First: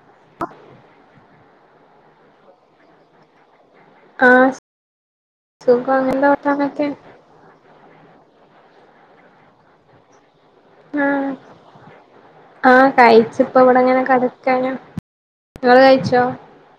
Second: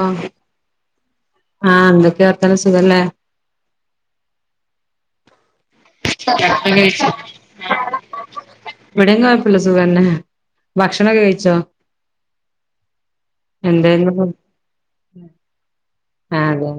ആഹ് ആഹ് ഉണ്ട് വർത്താനം സുഖല്ലേ ആഹ് സുഖാണ് എന്താ വർത്താനം ഒക്കെ ഇവിടേം കുഴപ്പമില്ല സുഖം തന്നെ ആഹ് ആഹ് കഴിച്ച് ഇപ്പം ഇവിടെങ്ങനെ എന്തായിരുന്നു ഫു കിടക്കാണ് നിങ്ങള് കഴിച്ചോ ആ അതെ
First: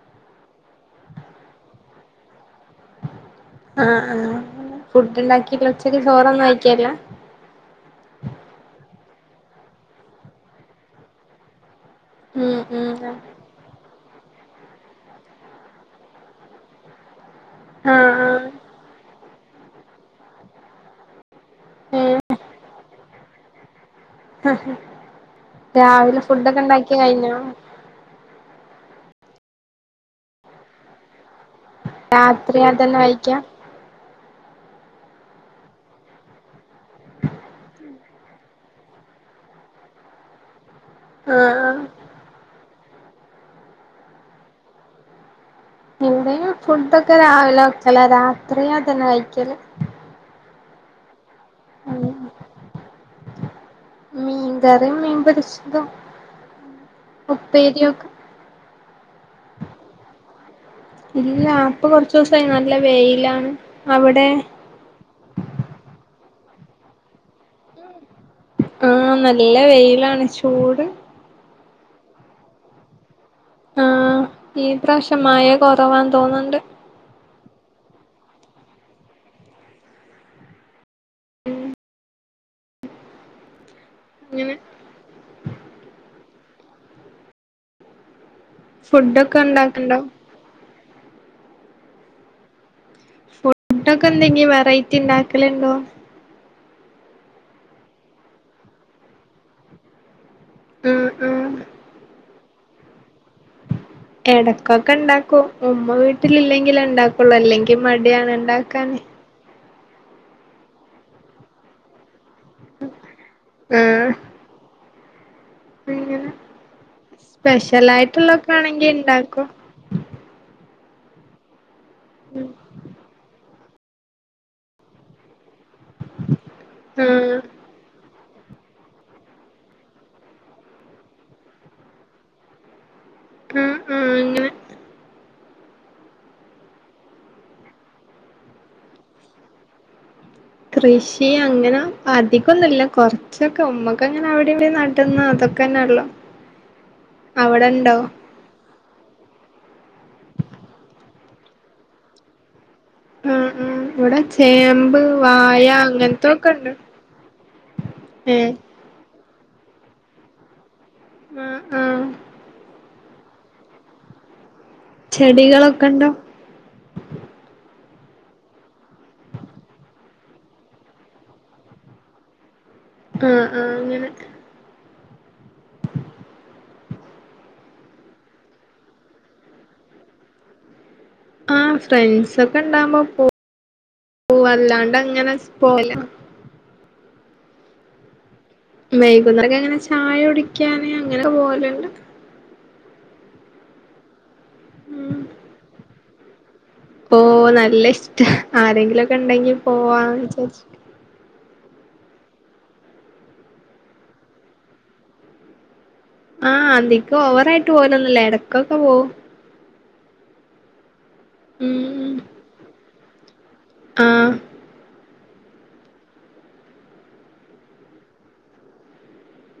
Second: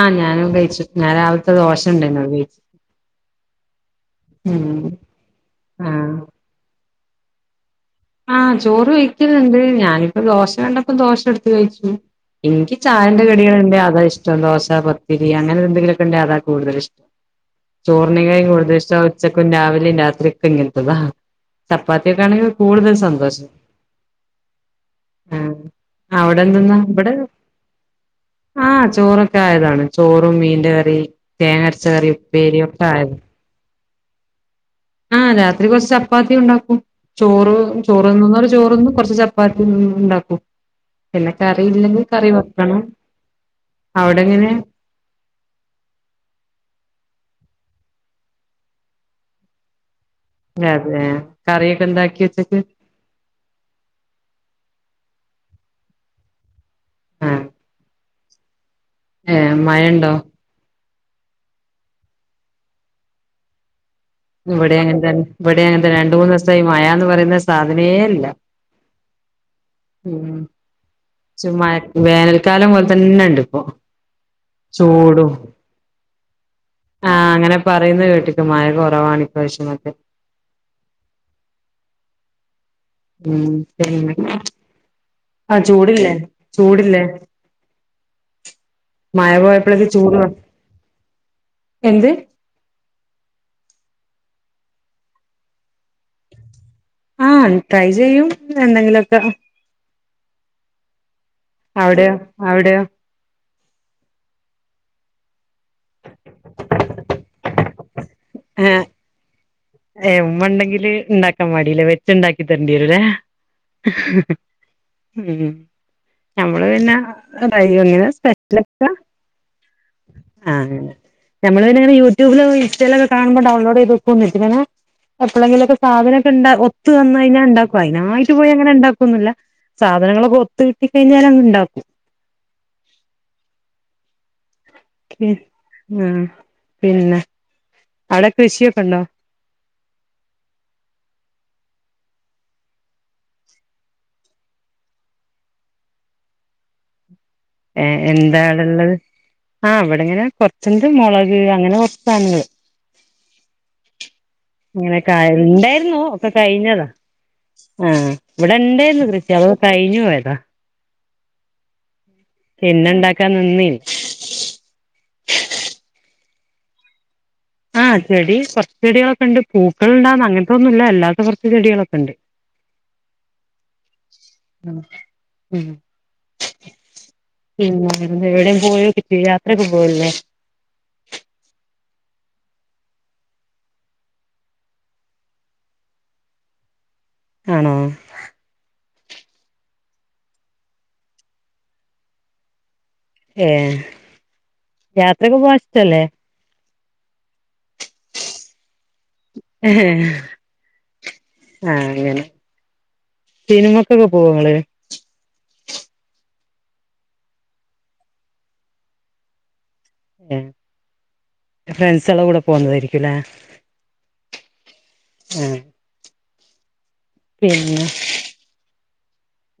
ആഹ് ഞാനും കഴിച്ചു ഞാൻ രാവിലത്തെ ദോശ ഉണ്ടായിരുന്നു അത് കഴിച്ചു ആ ആഹ് ഉം ഫുഡ് ഉണ്ടാക്കി ഉച്ചക്കലത്തേക്ക് ആഹ് ചോറൊന്നും ആയിക്കേല്ല ആഹ് ചോറ് കഴിക്കുന്നുണ്ട് ഞാനിപ്പം ദോശ കണ്ടപ്പോ ദോശ എടുത്ത് കഴിച്ചു ഉം എനിക്ക് ഉം ചായേന്റെ കടികളുണ്ടേ അതാ ഇഷ് ഇഷ്ടം ദോശ പത്തിരി അങ്ങനെ എന്തങ്കിലുമൊക്കെ ഉണ്ടേ അതാ കൂടുതല് ഇഷ് ആഹ് ചോറിനെക്കാൾ ആഹ് കൂടുതൽ ഇഷ്ടം ഉച്ചക്കും രാവിലെയും രാത്രിക്കും ഇങ്ങനത്തേതാ ഏഹ് ചപ്പാത്തിയൊക്കെയാണെങ്കി കൂടുതൽ സന്തോഷം ഉം രാവിലെ ഫുഡൊക്കെ അവിടെന്തെന്നാ ഇണ്ടാക്കി ഇവിടെ കഴിഞ്ഞോ ആ ചോറൊക്കെ ആയതാണ് ചോറും മീന്റെ കറി തേങ്ങയരച്ച കറി രാത്രി ഉപ്പേരി ഒക്കെ അതന്നെ ആയത് കഴിക്കാ ആഹ് രാത്രി കൊറച്ച് ചപ്പാത്തി ഉണ്ടാക്കും ചോറ് ചോറ് തിന്നുന്നോര് ചോറ് തിന്നും കുറച്ച് ചപ്പാത്തി ഉണ്ടാക്കും പിന്നെ ആഹ് കറി ആഹ് ഇല്ലെങ്കിൽ കറി വെക്കണം അവിടെ എങ്ങനെയാ ഇവിടെയും ഫുഡൊക്കെ രാവിലെ വെക്കലാ രാത്രി അതന്നെ കഴിക്കല് അതെ കറിയൊക്കെ എന്താക്കി വെച്ചേക്ക് മീൻ കറിയും മീൻ പൊരിച്ചതും ഉപ്പേരിയൊക്കെ ഏ മഴ ഉണ്ടോ ഇല്ല ഇപ്പോ കൊറച്ചു ദിവസായ് നല്ല വെയിലാണ് അവിടെ ഇവിടെ അങ്ങനെ തന്നെ ഇവിടെ അങ്ങനെ രണ്ട് മൂന്ന് ദിവസം സമായ് മഴാന്ന് പറയുന്ന സാധനേ ഇല്ല ആഹ് നല്ല ഉം വെയിലാണ് ചൂട് മഴ വേനൽക്കാലം പോലെ തന്നെ ഉണ്ട് ഇപ്പൊ ആ ഈ പ്രാവശ്യം ചൂടും മയ കൊറവാൻ തോന്നണ്ട് ആഹ് അങ്ങനെ പറയുന്ന കേട്ടിക്ക് മഴ കുറവാണ് ഇപ്രവിശൊന്നൊക്കെ ഉ ഇങ്ങനെ ആ ചൂടല്ലേ ചൂടില്ലേ മയ ഫുഡൊക്കെ പോയപ്പോഴക്കെ ഉണ്ടാക്ക്ണ്ടോ ചൂട് ത- എന്ത് ഫുഡൊക്കെ എന്തെങ്കും വെറൈറ്റി ഉണ്ടാക്കലുണ്ടോ ന്ന് ആ ട്രൈ ചെയ്യും എന്തെങ്കിലുമൊക്കെ ആ ആ അവിടെയോ അവിടെയോ എടക്കൊക്കെ ഉണ്ടാക്കും ഉമ്മ വീട്ടിൽ ഇല്ലെങ്കിൽ ഉണ്ടാക്കുള്ളൂ അല്ലെങ്കിൽ മടി- ടിയാണ് ഇണ്ടാക്കാൻ മ്മ ഇണ്ടെങ്കില് ഇണ്ടാക്കാൻ മടിയല്ലേ വെച്ച ഇണ്ടാക്ക തരണ്ടി വരുവല്ലേ ആഹ് ഉം അങ്ങനെ നമ്മള് പിന്നെ സ്പെഷ്യലായിട്ടുള്ളൊക്കെ ആണെങ്കി [unintelligible] ഇണ്ടാക്കും ആ നമ്മള് [unintelligible] യൂട്യൂബിലും, ഇൻസ്റ്റേലക്ക കാണുമ്പോൾ ഡൗൺലോഡ് ചെയ്ത് വെക്കും [unintelligible] ഇപ്പോളെങ്കിലൊക്കെ സാധനൊക്കെ ഉണ്ട് ഒത്തു വന്നു ആഹ് കഴിഞ്ഞ ഉണ്ടാക്കും അതിനായി [unintelligible] പോയി അങ്ങനെ ഉണ്ടാക്കൊന്നും ഇല്ല സാധനങ്ങളൊക്കെ ഒത്ത് കിട്ടി കഴിഞ്ഞാൽ അങ്ങ് ഇണ്ടാക്കും ആഹ് ആ അങ്ങനെ [unintelligible] ആ പിന്നെ അവ്ടെ കൃഷിയൊക്കെ ഉണ്ടോ? കൃഷി അങ്ങനെ അധികം ഒന്നും ഇല്ല കൊറച്ചൊക്കെ ഉമ്മക്ക് അങ്ങനെ അവിടെ ഇവിടേം നടന്ന അതൊക്കെന്നെ ഉള്ളു ഏ എന്താണുള്ളത്? ആഹ് ഇവിടെങ്ങനെ കൊറച്ച്ണ്ട് മോളത് അങ്ങനെ കൊറച്ച് സാധനങ്ങള് ആഹ് ആഹ് ഇവിടെ ഇങ്ങനെ ചേമ്പ് ഒക്കെ ആയ വായ ഇണ്ടായിരുന്നു ഒക്കെ അങ്ങനത്തൊക്കെ ഉണ്ട് കഴിഞ്ഞതാ ആഹ് ഏഹ് ഇവിടെ ഇണ്ടായിരുന്നു കൃ ചെലത് കഴിഞ്ഞ് പോയതാ ആഹ് ആഹ് പിന്നെ ഒണ്ടാക്കാൻ നിന്നി ചെടികളൊക്കെ ഇണ്ടോ? ആഹ് ചെടി കൊറച്ച് ചെടികളൊക്കെ ഉണ്ട് പൂക്കൾ ഉണ്ടാകുന്ന അങ്ങനത്തെൊന്നും ഇല്ല അല്ലാത്ത കൊറച്ച് ചെടികളൊക്കെ ഇണ്ട് ആ ആ അങ്ങനെ ഉം ഉം പിന്നെ എവിടെയും പോയോക്കിട്ടില്ലേ യാത്ര ഒക്കെ പോവലില്ലേ? ആഹ് ഫ്രണ്ട്സൊക്കെ ഇണ്ടാമ്പോ പോ പോ അല്ലാണ്ട് അങ്ങനെ പോല ആണോ? വൈകുന്നേരെക്ക ങ്ങനെ ചായ കുടിക്കാന് അങ്ങനെക്കെ പോവല് ണ്ട്. ഏ യാത്രക്കെ പോവാൻ ഇഷ്ട്ടല്ലേ? തോന്നൽ- നല്ല ഇഷ്ടം ആരെങ്കിലുക്കെ ഉണ്ടെങ്കി പോവാന്ന് വിചാരിച്ച- ആ അങ്ങനെ സിനിമക്കൊക്കെ പോവോ ങ്ങള്- ആ അതികം ഓവറായിട്ട് പോവലൊന്നും ല്ല ഇടക്കൊക്കെ പോവും- [unintelligible] ഫ്രൺസകള കൂടെ പോകുന്നതായിരിക്കു [unintelligible] ഇല്ലാ ആ മ് - പിന്ന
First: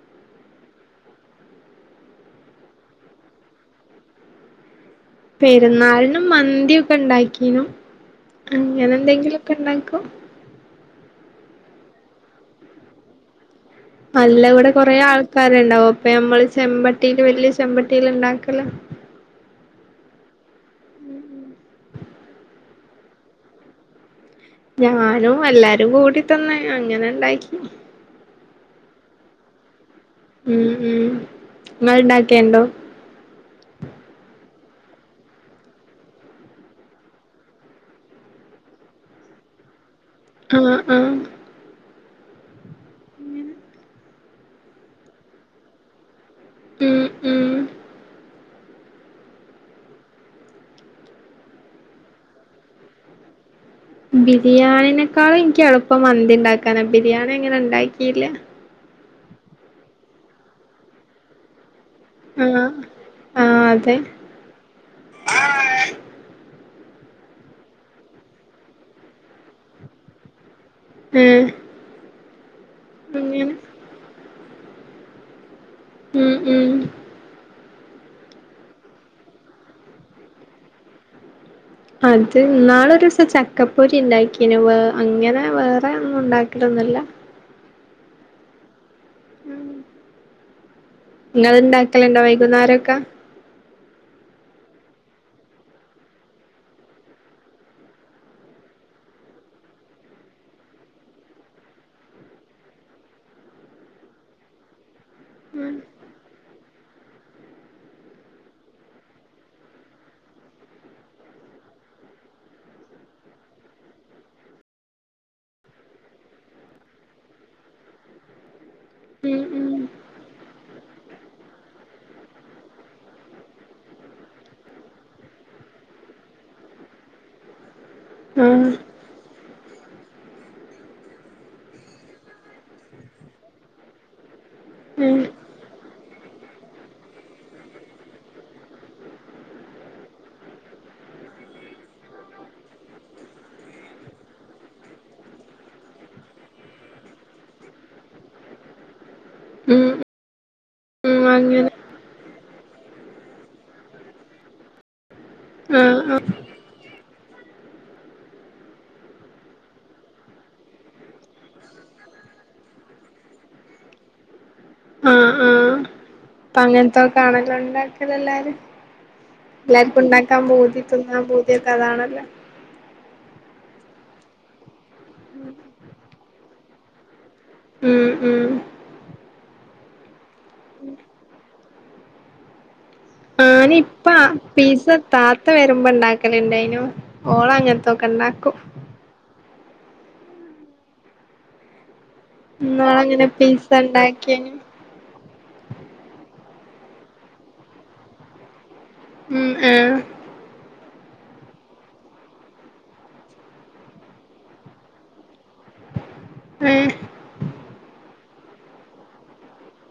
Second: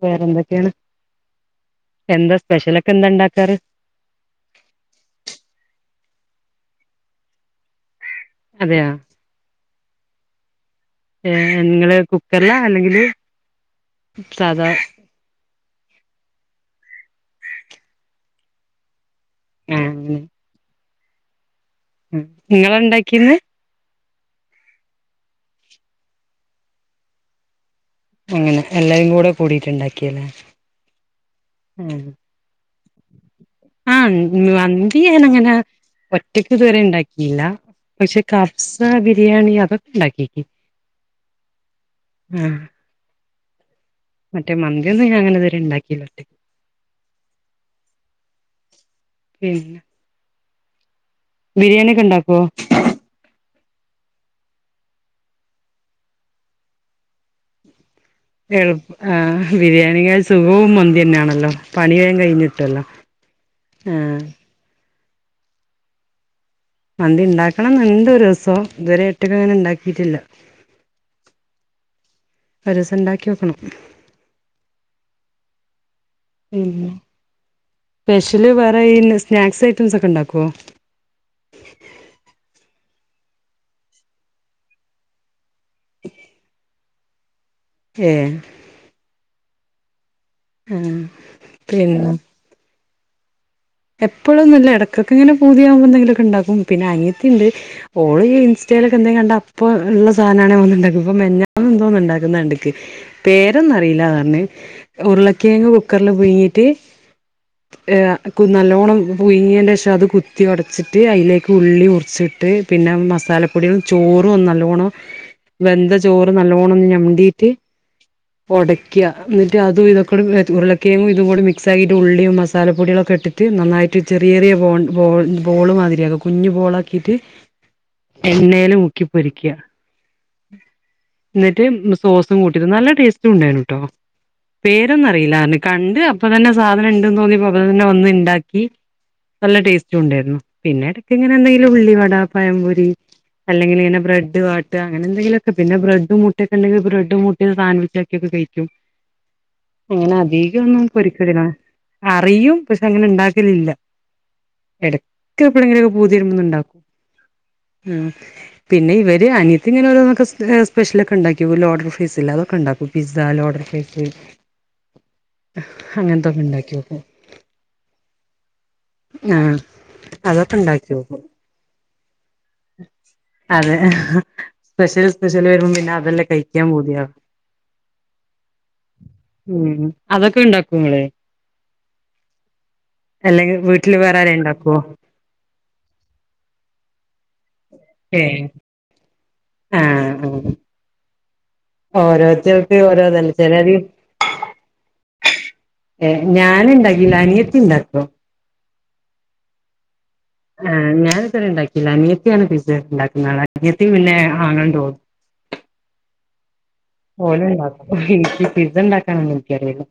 വേറെന്തൊക്കെയാണ് എന്താ സ്പെഷ്യലൊക്കെ എന്താ ഉണ്ടാക്കാറ്- പെരുന്നാളിനും മന്തിയൊക്കെ ഉണ്ടാക്കീനും- അതെയാ അങ്ങനെ എന്തെങ്കിലുക്കെ ണ്ടാക്കും- [unintelligible] ഏ നിങ്ങള് കുക്കർല അല്ലെങ്കില് അല്ല ഇവിട സാധാ കൊറെ ആൾക്കാര് ണ്ടാവും അപ്പൊ നമ്മള് ചെമ്പ- ത്തിൽ വലിയ ചമ്പട്ടിൽ ഉണ്ടാക്കല് മ് നിങ്ങള ഉണ്ടാക്കിന്- ഞാനും എല്ലാരും കൂടി തന്നെ അങ്ങനെ ഇണ്ടാക്കി അങ്ങനെ എല്ലാവരും കൂടെ കൂടിയിട്ട്ണ്ടാക്കി മ് മ ങ്ങൾ ണ്ടാക്കിയണ്ടോ-? ആ ഇന്ന [unintelligible] ഇത് ഞാനങ്ങന ഒറ്റക്ക് ഇതുവരെ ണ്ടാക്കില്ല പക്ഷെ കഫ്സ ബിരിയാണി അതൊക്ക ആ ആ ആഹ് മറ്റേ മന്തിയൊന്നും ഞാൻ ങ്ങനെ ഇതുവരെ ഉണ്ടാക്കില്ല ഒറ്റ മ് മ് പിന്ന- ബിരിയാണി ഒക്കെ ണ്ടാക്കോ? ബിരിയാണിനെക്കാളും എനിക്ക് എളുപ്പം മന്തി ഉണ്ടാക്കാന ബിരിയാണി എങ്ങനെ ഉണ്ടാക്കി ഇല്ലാ- എളുപ്പ ആ ബിരിയാണിനെ സുഖവും മന്തി തന്നെയാണല്ലോ പണി വേം ആഹ് കഴിഞ്ട്ടല്ലോ ആ ആയ് [unintelligible] മന്തി ഉണ്ടാക്കണംന്ന്ണ്ട് ഒരുസം ഇതുവരെ ഒറ്റക് അങ്ങനെ ഉണ്ടാക്കിട്ടില്ല മ് ഒരസം ണ്ടാക്കിനോക്കണം- ഉം ഉം പിന്ന സ്പെഷ്യല് വേറെ ഈ സ്നാക്സ് ഐറ്റംസ് ഒക്കെ ഉണ്ടാക്കോ അത് ന്നാളൊരുസം ചക്കപ്പൊരി ഉണ്ടാക്കിനൊ വേ അങ്ങനെ വേറെ ഒന്നും ഉണ്ടാക്കലൊന്നില്ല ഏ മ് ആ നിങ്ങള് ഇണ്ടാക്കലണ്ടോ വൈകുന്നേരെക്കെ എപ്പോഴൊന്നുല്ല എടക്കൊക്കെ ഇങ്ങനെ പൂതിയാവുമ്പോ എന്തെങ്കിലൊക്കെ ഉണ്ടാക്കും പിന്നെ അനിയത്തിണ്ട് ഓള് ഈ ഇൻസ്റ്റെലൊക്കെ എന്തെങ്കിലും കണ്ട അപ്പ ള്ള സാനാണേ ഒന്നിണ്ടാക്കും ഇപ്പ മെഞ്ഞാ എന്തോന്ന് ഉണ്ടാക്കുന്നണ്ട്ക്ക് പേരൊന്നും അറിയില്ലാന്നറഞ്ഞ് ഉരുളക്കേങ്ങ് കുക്കറില് പുഴിങ്ങിട്ട് ഏയ നക്കും ല്ലോണം പുയങ്ങിയന്റേഷം അത് കുത്തി ഒടച്ചിട്ട് അതിലേക്ക് ഉള്ളി ഉറിച്ചിട്ട് പിന്നെ മസാലപ്പൊടികൾ ചോറും നല്ലോണം വെന്ത ചോറ് നല്ലോണം ഞമ്ടീട്ട് ഒട ക്ക ഉം എന്നിട്ട് അതും ഉം ഇതൊക്കെടെ ഉരുളക്കിയങ്ങു ഇതുകൂടെ മിക്സ് ആക്കിട്ട് ഉള്ളിയും മസാല പൊടികളൊക്കെട്ട് നന്നായിട്ട് ചെറിയെറിയ ബോട് ബോട് ബോള് മാതിരിയത് കുഞ്ഞു ബോളാക്കിയിട്ട് ആഹ് എണ്ണേല് മുക്കിപ്പൊരിയ്ക്ക എന്നിട്ട് സോസും കൂട്ടിതിന്ന നല്ല ടേസ്റ്റും ഉണ്ടായിന്നുട്ടോ പേരൊന്നും ഉം അറിയില്ലാന്ന് കണ്ട് ഇപ്പ തന്നെ സാധന ഇണ്ടന്ന് തോന്നിപ്പോ അപ്പതനെ വന്നിൻ ണ്ടാക്കി നല്ല ടേസ്റ്റുണ്ടായിരുന്നു പിന്നെ എടക്ക് ഇങ്ങനെ എന്തെങ്കിലും ഉള്ളിവട പയംപൊരി അല്ലെങ്കില് പിനെ ബ്രെഡ് വാട്ടാ അങ്ങനെ എന്തെങ്കിലൊക്കെ പിന്നെ ബ്രെഡ് മുട്ടൊക്കെ ഉണ്ടെങ്കില് ബ്രെഡ് മുട്ടെ സാൻവിച്ചാക്കിയൊക്കെ കഴിക്കും ഉം അങ്ങനതി ദ്യയൊന്നും പൊരി ഉം [unintelligible] അങ്ങനെ ആ അറിയും പഷ് അങ്ങനെ ഇണ്ടാക്കലില്ല എട ക്കെപ്പഴങ്കിലെക്കെ ആഹ് പൂതി ആഹ് വരുമ്പ ഒന്ന്ണ്ടാക്കും ഉം പിന്നെ ഇവര് അനിയത്തി ഇങ്ങനെ ഓരോന്നൊക്കെ സ്പെഷ്യലക്കെ ഇണ്ടാക്കി ലോഡർ ഫ്രൈസില്ലേ അതൊക്കെ ഇണ്ടാക്കും പിസ്സ ലോഡർ ഫേസ് ആഹ് ആഹ് അപ്പൊ ഉണ്ടാക്കി വെക്കും അങ്ങനതൊക്കെയാണല്ലോ ണ്ടാക്കലെല്ലാരും ആഹ് എല്ലാർക്കും ഇണ്ടാക്കാൻ അതൊക്കെ പൂതി ഉണ്ടാക്കി തിന്നാൻ വെക്കും പൂതിക്ക അതാണ ല അതെ സ്പെഷ്യല് സ്പെഷ്യല് വരുമ്പ പിന്നെ അതെല്ലെ കഴിക്കാൻ പൂതിയാ ഉം ഉം ഉം അതൊക്കെ ഇണ്ടാക്കോങ്ങള് ആനി ഇപ്പ പീസ താ ത്ത വരുമ്പോ ഇണ്ടാക്കലിണ്ടായ്നു ഓളങ്ങ തൊക്കണ്ടാക്കും ആ ആഹ് ഓരോരുത്തോരുക്ക് ഓരോ ഇന്നാളങ്ങനെ ഇതല്ലേ പിസ്സ ചെലര് ഇണ്ടാക്കിയേനു എ ഞാനിണ്ടാക്കില്ല അനിയത്തി ഇണ്ടാക്കും ഉം ആഹ് ആ ഞാനിതുവരെ ഇണ്ടാക്കില്ല അനിയത്തിയാണ് പീസ ഇണ്ടാക്കുന്ന ആള് അനിയത്തി പിന്നെ ആങ്ങൾ ന്റെ ഓളും. ഏഹ് ഓല് ണ്ടാക്കും. ഇ പിസണ്ടാക്കാനാണെൻക്കറീല്ല.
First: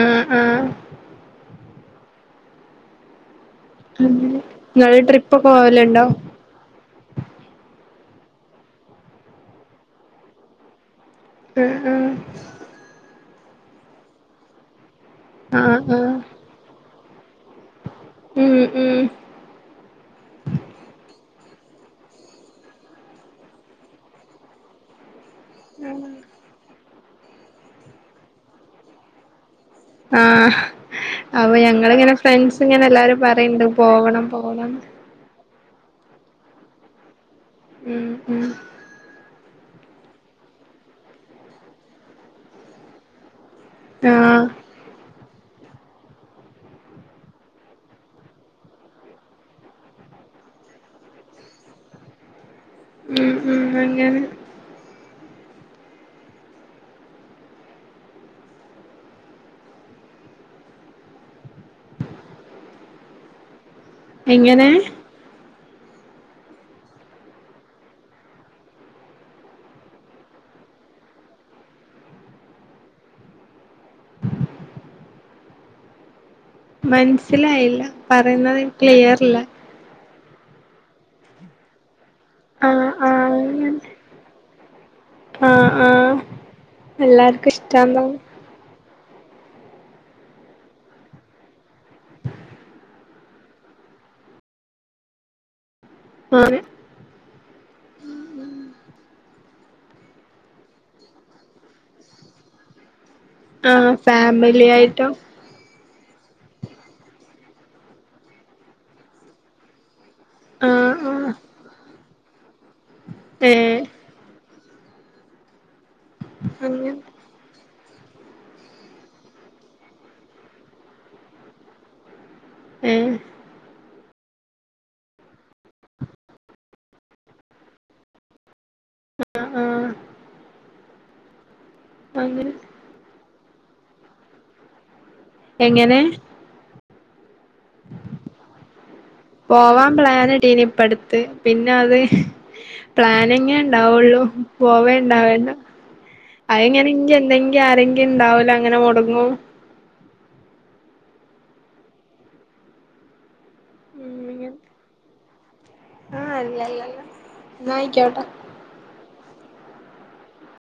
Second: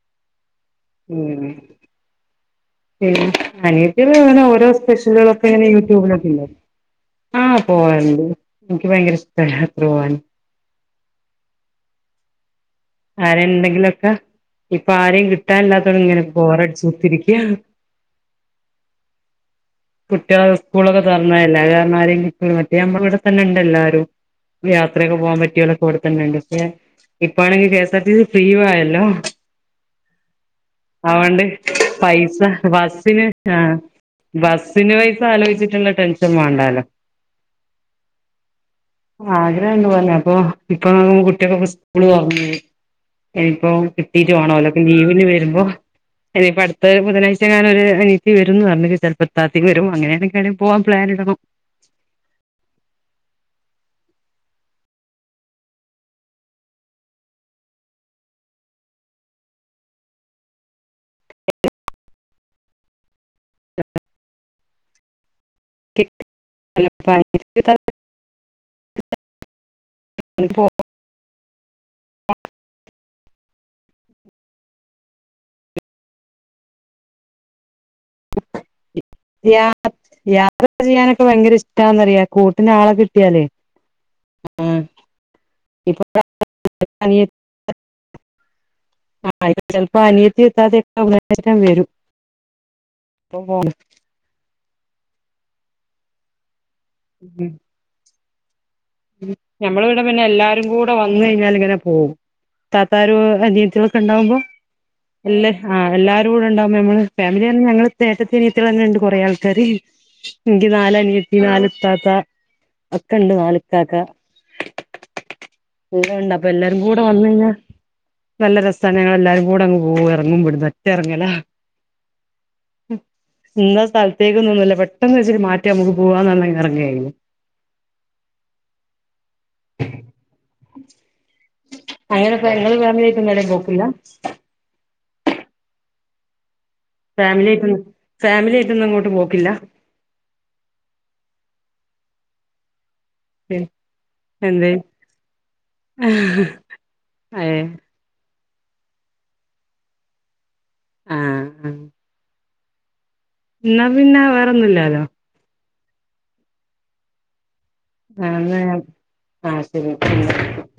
ആഹ് ആഹ് ഉം. ഉം. അനിയത്തി അങ്ങനെ ഇങ്ങനെ ഓരോ ഇങ്ങള് സ്പെഷ്യലുകളൊക്കെ ട്രിപ്പൊക്കെ ഇങ്ങനെ പോവലുണ്ടോ യൂട്യൂബിലോക്കി ഇണ്ടാക്കും. ആ പോ ഇൻക്ക് ഭയങ്കര ഇശ്ട്ടാണ് യാത്ര പോവാന്. അ ആ ആരെ ന്തെങ്കിലൊക്ക പ്പ ആരിം ആഹ് കിട്ടാല്ലാത്തോണ്ട് ങ്ങനെ ആഹ് ബോറട്ച്ചു ത്തിരി [unintelligible] ഉം ഉം കുട്ട്യാൾ സ്കൂളൊക്കെ തൊർന്ന ല്ലാകാരണം ആരെങ്കിലും മറ്റേത് നമ്മള് വടെ തന്നെണ്ട് എല്ലാരും യാത്രയൊക്കെ പോവാൻ പറ്റ് കുട്ട്യോളൊക്കെ ഇവിടെത്തന്നെ ഉണ്ട് പക്ഷെ ഇപ്പാണെങ്കി K S R T C ഫ്രീയും ആയല്ലോ ആഹ് അതുകൊണ്ട് അപ്പൊ ഞങ്ങള്ങ്ങനെ പൈസ ഫ്രണ്ട്സ് ങ്ങനെ എല്ലാരും ബസ്സിന് പറയിണ്ട് ആഹ് പോവണം പോകണം ട്ടുള്ള ടെൻഷൻ വാണ്ടാലോ ഉം ഉം ആഗ്രഹണ്ട് പോവാന് അപ്പൊ ഇപ്പോം കുട്ട്യോൾക്കൊക്കെ സ്കൂള് തോർന്ന് ഇനിയിപ്പോം കിട്ടീട്ട് ആഹ് വേണോ ഓലോക്കെ ലീവിന് വരുമ്പോ ഇനിയിപ്പോ അട്ത്ത ബുധനാഴ്ച എങ്ങാനും ഒരു അനിയത്തി വരും ന്ന് പറഞ്ഞ്. ചെൽപ്പത്താത്തിം വരും അങ്ങനെയാണെങ്കിൽ എവിടേലും പോവാൻ പ്ലാനിടണം. ഉം ഉം അങ്ങന [inaudible] [inaudible] എങ്ങനെ ഹ് കെട്ട് അല്ല പ്രായത്ത് ല് ത്താലും [inaudible] പോ മൻസിലായ്ല്ല പറയുന്നത് ക്ലിയർ ഇല്ല യാഹ് യാ കാൾ ചെയ്യാനക്ക ഭയ്ങ്കര ഇഷ്ടാ ന്നറിയാ കൂട്ട്ന് ആഹ് ആഹ് ആളകിട്ടിയാല് അങ്ങനെ ആ ആ ആഹ് ഇപ്പ ആഹ് [inaudible] വടേ അനിയ എല്ലാർക്കും ഇഷ്ടാന്ന് തോന്നുന്നു ആഹ് ചൽപ്പ അനിയത്തിം ത്താതെക്ക അന്നേരം തന്ന വരും പ്പ പ്പോണ് ആണ് ഹ്മ് [unintelligible] ഹ് ഞമ്മൾവടെ പിന്നെ എല്ലാരും കൂടെ വന്ന് കഴിഞ്ഞാൽ ഇങ്ങനെ പോകും താരും അജീ [unintelligible] വ് ആഹ് ച്ചനൊക്കെ ണ്ടാവുമ്പോ ഫാമിലി ആയിട്ടും എല്ലാരും ആഎല്ലാരൂടെ ഉണ്ടാവ്ബ നമ്മള് ഫാമിലി തന്നെ ഞങ്ങള്ചേട്ടത്തി അനിയത്തി അങ്ങനെ ഉണ്ട് കുറെ ആൾക്കാര് ഇൻക്ക് ആഹ് ആഹ് നാലഅനിയത്തിമാര് ത്താത്ത ഒക്കണ്ട് നാലും ഏഹ് കാക്ക ഇവിടെണ്ട് അപ്പം അങ്ങനെ എല്ലാരുംങ്കൂടെ വന്ന് കയ്ഞ്ഞാ നല്ല രസാണ് ഞങ്ങളെല്ലാരും കൂടെ അങ്ങ് പോകും എറങ്ങുംവ്ടെന്ന് ഒറ്റെറ്ങ്ങലാ ഹ് ഏഹ് [unintelligible] [unintelligible] പെട്ടെന്ന് വിൾചിട്ട് മാറ്റാ ഞമ്മക് പോവാന്ന് പർഞി എറങ്ങേ ആ അങ്ങനെ പെങ്ങള് ഫാമിലിയ്ട്ട് [unintelligible] ഇല്ല എങ്ങനെ ഫാമിലി ആയിട്ടൊന്നും ഫാമിലി ആയിട്ടൊന്നും അങ്ങോട്ട് പോക്കില്ല പോവാൻ പ്ളാനിടിനിപ്പട്ത് പിന്നെ അത് പ്ലാനിങ്ങെണ്ടാവൊള്ളൂ എന്തേ പോവണ്ടാവെല [unintelligible] ഏ എന്തെങ്കി ആഹ് ആരെങ്കിണ്ടാവൂല ങ്ങനെ മൊടങ്ങും ആ ആ ന്നാ പിന്നെ വേറൊന്നൂലാലോ ആ അല്ല അല്ല അതേ ആ ശരി